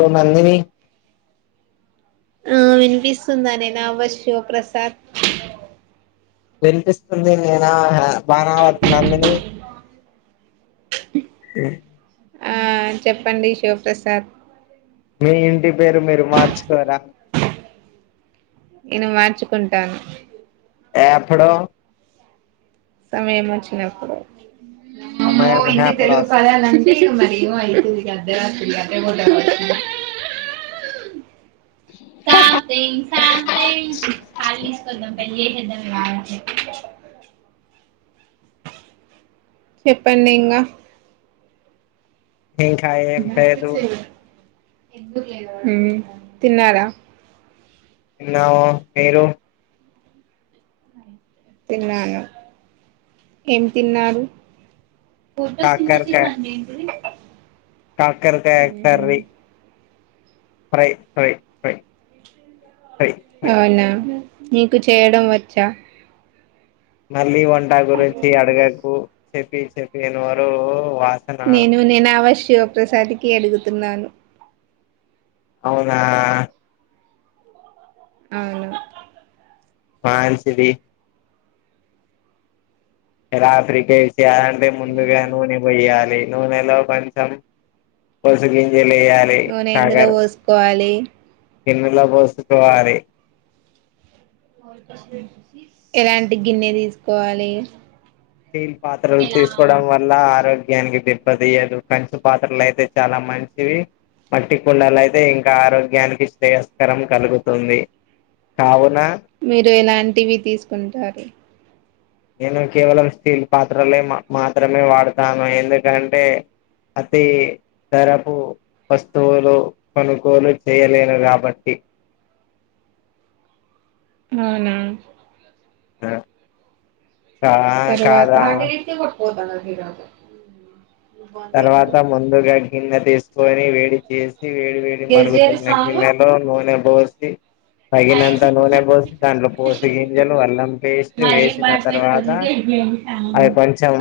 ఓ నందిని ఆ వినిపిస్తుందానేేనా శివ ప్రసాద్ వినిపిస్తుంది నేనా బాగా వతున్నా నందిని ఆ చెప్పండి శివప్రసాద్ మీ ఇంటి పేరు మీరు మార్చుకోరా నేను మార్చుకుంటాను. ఎప్పుడో సమయం వచ్చినప్పుడు అమ్మో సమయం ఇన్ని ఎప్పుడో తెలుగు వస్తుంది. పదాలంటే ఇక మేం [unintelligible] శాంత శాంతష్దా పలిద్దా మంచి చెప్పండి ఇంగా ఏం కాదంటే కాదు ఊ తిన్నారా తిన్నాము మీరు తిన్నాను. ఏం తిన్నారు. ఫోటో సింతసిస్ కాకరకాయ అంటే ఏంటిది. కాకరకాయ మ్మ్ హ్మ్ curry fry fry fry fry fry అవునా నీకు చేయడం వచ్చా మల్లి వా వంట గురించి అడగకు చెప్పి చెప్పినీవరు వా నేను నేను అవశ్ శివప్రసాద్కి అడుగుతున్నాను. అవునా అవును. మాంచిది. ఎ రాత్రికేస్ చేయాలంటే ముందుగా హ్మ్. నూనె పోయ్యాలి. నూనెలో కొంచెం పోసీ గే నూనెందులో పోసుకోవాలి టిన్నులో పోసుకోవాలి ఎలాంటి గిన్నె తీసుకోవాలి స్టీల్ పాత్రలు తీసుకోవడం వల్ల ఆరోగ్య నీకి దెబ్బతీయదు కంచు పాత్రలుయితే చాలా మంచివి మట్టి కుండలు అయితే ఇంకా ఆరోగ్యానికి శ్రేయస్కరం కలుగుతుంది కావు మీరు ఎలాంటి అంటివి తీసుకుంటారు నేను కేవలం స్టీల్ పాత్రలే మా మాత్రమే వాడతాను ఎందుకంటే అతి ధరపు వస్తువులు కొనుగోలు చేయలేను కాబట్టి అవునా ఆ ఆ కాదా పోతనదు తర్వాత ముందుగా గిన్న తీసుకొని వేడి చే వేడి వేడి మరగుతున్న గిన్నెలో నూనె పోసి తగినంత నూనె పోసి దాంట్లో పోసి గింజలు అల్లం పేస్ట్ వేసిన తర్వాత అవి కొంచెం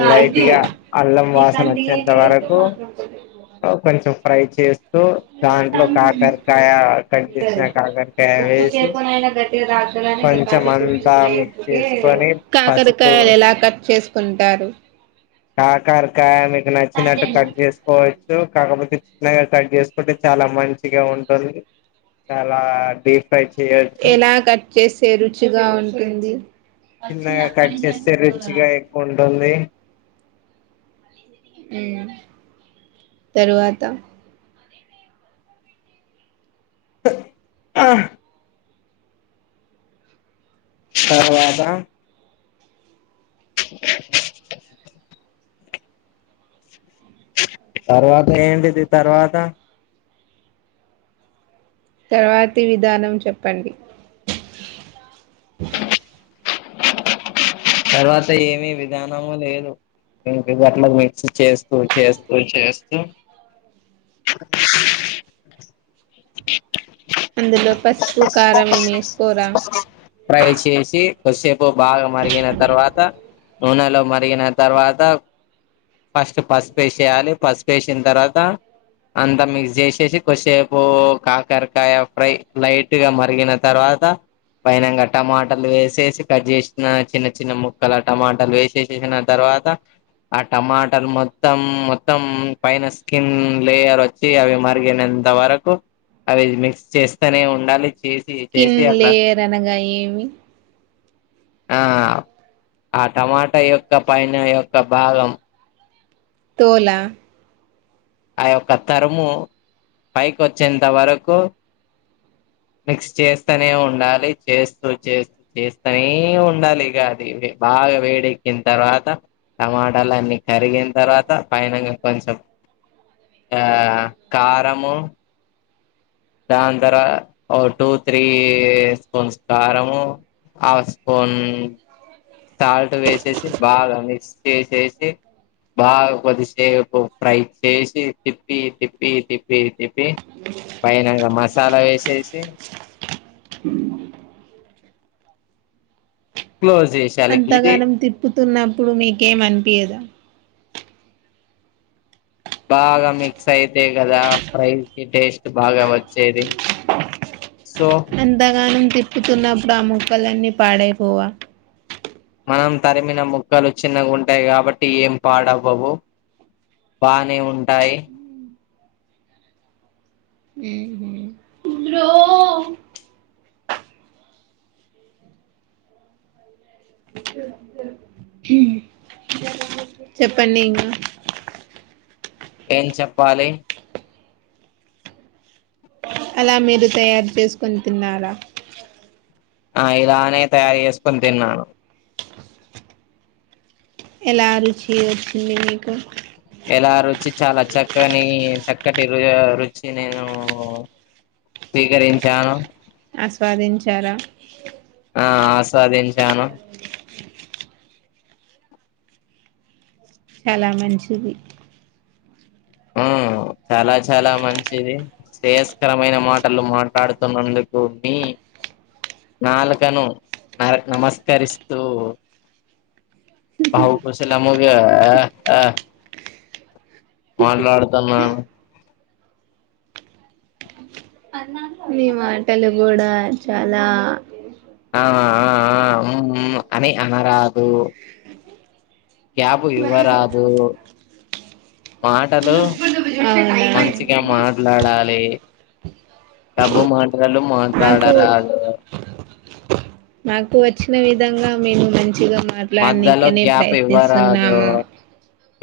ఇది లైట్గా అల్లం వాసన నీకంటే వ ఇంత నీరసం వరకు మాత్రం కొంచెం ఫ్రై చే దాంట్లో కాకరకాయ కట్ చేసిన ఉంటది కాకరకాయ ఉప్పు వేసి చేపనైనా గట్టిగా తాకుతదని మీ కొంచెం కంటి చూపు అంతా మిక్స్ వేపుకే చేసుకొని పసుపు కొంటారు కాకరకాయని నచ్చినట్టు కట్ చేసుకోవచ్చు కాకపోతే చిన్నగా కట్ చేసుకుంటే చాలా మంచిగా ఉంటుంది చాలా డీప్ ఫ్రై చేయొచ్చు ఎలా కట్ చేస్తే రుచిగా ఉంటుంది చిన్నగా కట్ చేస్తే రుచిగా ఎక్కువ ఉంటుంది తరువాత తరువాత తర్వాత ఏంటిది తర్వాత తర్వాతి విధానం చెప్పండి తర్వాత ఏమి విధానము లేదు ఇంగట్ల మిక్స్ చేస్తూ చేస్తూ చేస్తూ అందులో పసుపు కారం వేస్కోర ఫ్రై చేసి కొద్దిసేపు బాగా మరిగిన తర్వాత నూనెలో మరిగిన తర్వాత ఫస్ట్ పసుపు వేసేయాలి పసుపు వేసిన తర్వాత అంతా మిక్స్ చేసేసి కొద్దిసేపు కాకరకాయ ఫ్రై లైట్గా మరిగిన తర్వాత పైనంగా టమాటాలు వేసేసి కట్ చేసిన చిన్న చి చిన్న ముక్కల టమాటాలు వేసేసేసిన తర్వాత ఆ టమాటాలు మొత్తం మొత్తం పైన స్కిన్ లేయర్ వచ్చి అవి మరిగినంత వరకు అవి మిక్స్ చేస్తేనే ఉండాలి చేసి స్కిన్ చేసి అట్లా లేయర్ అనగా ఏమి ఆ ఆ టమాటా యొక్క పైన యొక్క భాగం తోలా ఆ యొక్క తరుము పైకి వచ్చేంత వరకు మిక్స్ చేస్తూనే ఉండాలి చేస్తూ చేస్తూ చేస్తూనే ఉండాలి ఇక అది బాగా వేడెక్కిన తర్వాత టమాటాలన్ని కరిగిన తర్వాత పైనంగా కొంచెం ఆ కారము దాని తరవా ఓ టూ త్రీ స్పూన్స్ కారము హాఫ్ స్పూన్ సాల్ట్ వేసేసి బాగా మిక్స్ చేసేసి బాగా కొద్దిసేపు ఫ్రై చేసి తిప్పి తిప్పి తిప్పి తిప్పి పైనంగా మసాలా వేసేసి క్లోజ్ చేసేయాలి ఇది అంతగానం తిప్పుతున్నప్పుడు మీకేం అనిపియ్యదా బాగా మిక్స్ అయితే కదా ఫ్రై కి టేస్ట్ బాగా వచ్చేది సో ఎంతగా తిప్పుతున్నప్పుడు ఆ మోక్కలన్నీ పాడైపోవా మనం తరిమిన ముక్కలు చిన్నగా ఉంటాయి కాబట్టి ఏం పాడవ్వవు బానే ఉంటాయి చెప్పండి ఇంగ ఏం చెప్పాలి అలా మీరు తయారు చేసుకుని తిన్నారా ఆ ఇలానే తయారు చేసుకొని తిన్నాను ఎలా రుచి వచ్చింది మీకు ఎలా రుచి చాలా చక్కని చక్కటి ర రుచి నేను స్వీకరించాను ఆస్వాదించారా ఆ ఆస్వాదించాను చాలా మంచిది ఉమ్ చాలా చాలా మంచిది శ్రేయస్కరమైన మాటలు మాట్లాడుతున్నందుకు మీ నాలకను నర నమస్కరిస్తూ బహుకుశలముగా ఆ ఆ మాట్లాడుతున్నాను మీ మాటలు కూడా చాలా ఆ ఆ ఆ ఉమ్ ఉమ్ అని అనరాదు గ్యాపు ఇవ్వరాదు మాటలు మంచిగా మాట్లాడాలి డబ్బు మాటలను మా మాకు వాడరాదు మాకు వచ్చిన విధంగా మేము మంచి మంచిగా మధ్యలో మాట్లాడనికనే గ్యాప్ ఇవ్వరాదు ప్రయత్నిస్తున్నాము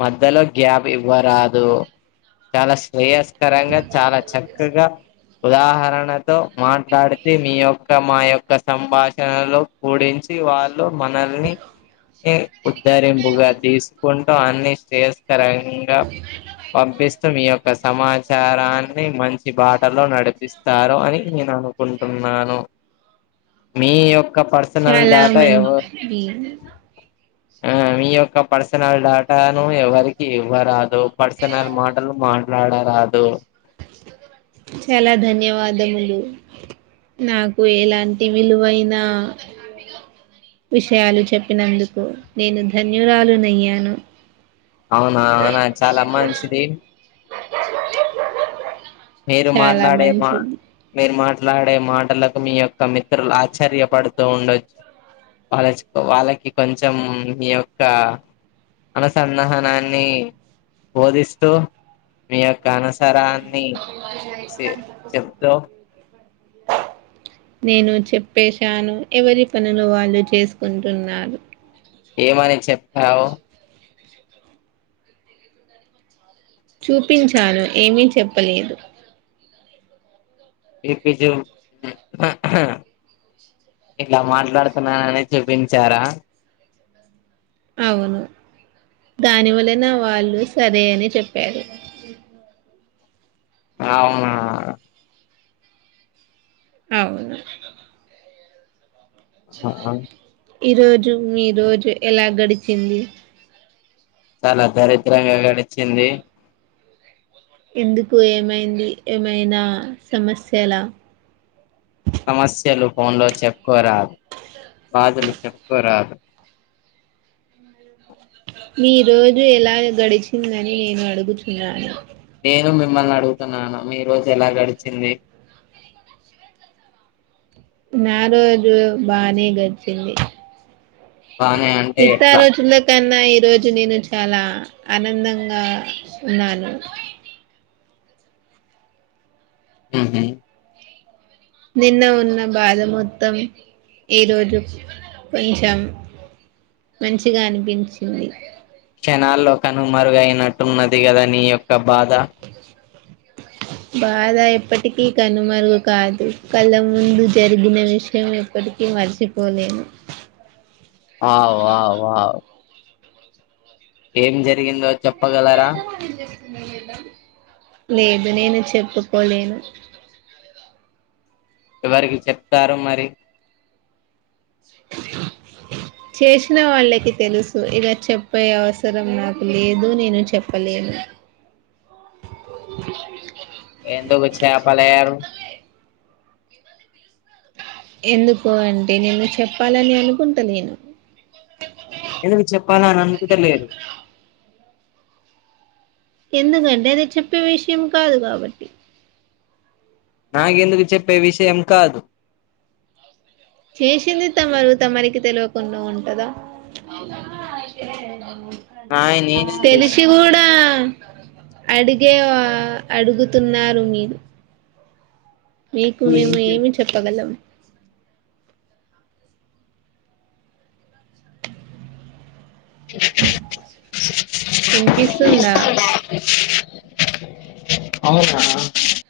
మధ్యలో గ్యాప్ ఇవ్వరాదు చాలా శ్రేయస్కరంగా చాలా చక్కగా ఉదాహరణతో మాట్లాడితే మీ యొక్క మా యొక్క సంభాషణలో కూడించి వాళ్ళు మనల్ని ఉద్ధరింపుగా తీసుకుంటూ అన్ని శ్రేయస్కరంగా పంపిస్తూ మీ యొక్క సమాచారాన్ని మంచి బాటలో నడిపిస్తారు అని నేను అనుకుంటున్నాను మీ యొక్క పర్సనల్ డాటా ఏవో ఎ ఆ మీ యొక్క పర్సనల్ డేటాను ఎవరికి ఇవ్వరాదు పర్సనల్ మాటలు మాట్లాడరాదు చాలా ధన్యవాదములు నాకు ఎలాంటి విలువైన విషయాలు చెప్పినందుకు నేను ధన్యురాలుునయ్యాను అవునా అవునా చాలా అమ్మా మంచిది మీరు చాలా మాట్లాడే మా మంచిది మీరు మాట్ మాట్లాడే మాటలకు మీ యొక్క మిత్రులు ఆశ్చర్యపడుతూ ఉండొచ్చు వాళ్ళ వాళ్ళకి కొంచెం మీ యొక్క అనుసంధానాన్ని బోధిస్తూ మీ యొక్క అనుసరాన్ని సే చెప్తా నేను చెప్పేశాను ఎవరి పనులు వాళ్ళు చేసుకుంటున్నారు ఏమని చెప్పావ చూపించాను ఏమీ చెప్పలేదు చెప్పి చూ ఇలా మాట్లాడుతున్ననని చూపించారా అవును దానివల నా వాళ్ళు సరే అని చెప్పారు అవునా అవును ఆ ఆ ఈ రోజు మీ రోజు ఎలా గడిచింది చాలా దరిద్రంగా గడిచింది ఎందుకు ఏమైంది ఏమైనా సమస్యల సమస్యలు ఫోన్ లో చెప్పుకోరాదు బాధలు చెప్పుకోరాదు మీ రోజు ఎలా గడిచిందని నేను అడుగుతున్నాను నేను మిమ్మల్ని అడుగుతున్నాను మీ రోజు ఎలా గడిచింది నా రోజు బానే గడిచింది బానే అంటే ఎట్లా నిత్తారో చుల్ల క అన్నాయి ఈ రోజు నేను చాలా ఆనందంగా ఉన్నాను ఉహుమ్ నిన్న ఉన్న బాధ మొత్తం ఈరోజు కొంచెం మంచిగా అనిపించింది షనాల్లో కనుమరుగయినట్టున్నది కదా నీ యొక్క బాధ బాధ ఎప్పటికీ కనుమరుగు కాదు కళ్ళ ముందు జరిగిన విషయం ఎప్పటికీ మర్చిపోలేను ఆవు వావ్ వావ్ ఏం జరిగిందో చెప్ప పగలరా లేదు నేను చెప్పుకోలేను ఎవరికి చెప్తారు మరి చేసిన వాళ్ళకి తెలుసు ఎలా చెప్పే అవసరం నాకు లేదు నేను చెప్పలేను ఎందుకు వచ్చా పలరు ఎందుకో అంటే నేను చెప్పాలని అనుకుంటా లెను ఎందుకు చెప్ చెప్పాలన అనుకుటలదు ఎందుకంటే అది చెప్పే విషయం కాదు కాబట్టి నాకెందుకు చెప్పే విషయం కాదు చేసింది తమరు తమరికి తెలియకుండా ఉంటదా నాయి నేనేం చేసిన తెలిసి కూడా అడిగే అడుగుతున్నారు మీరు మీకు మేము నువ్వేం చేస్ ఏమి చెప్పగలం వినిపిస్తుందా అవునా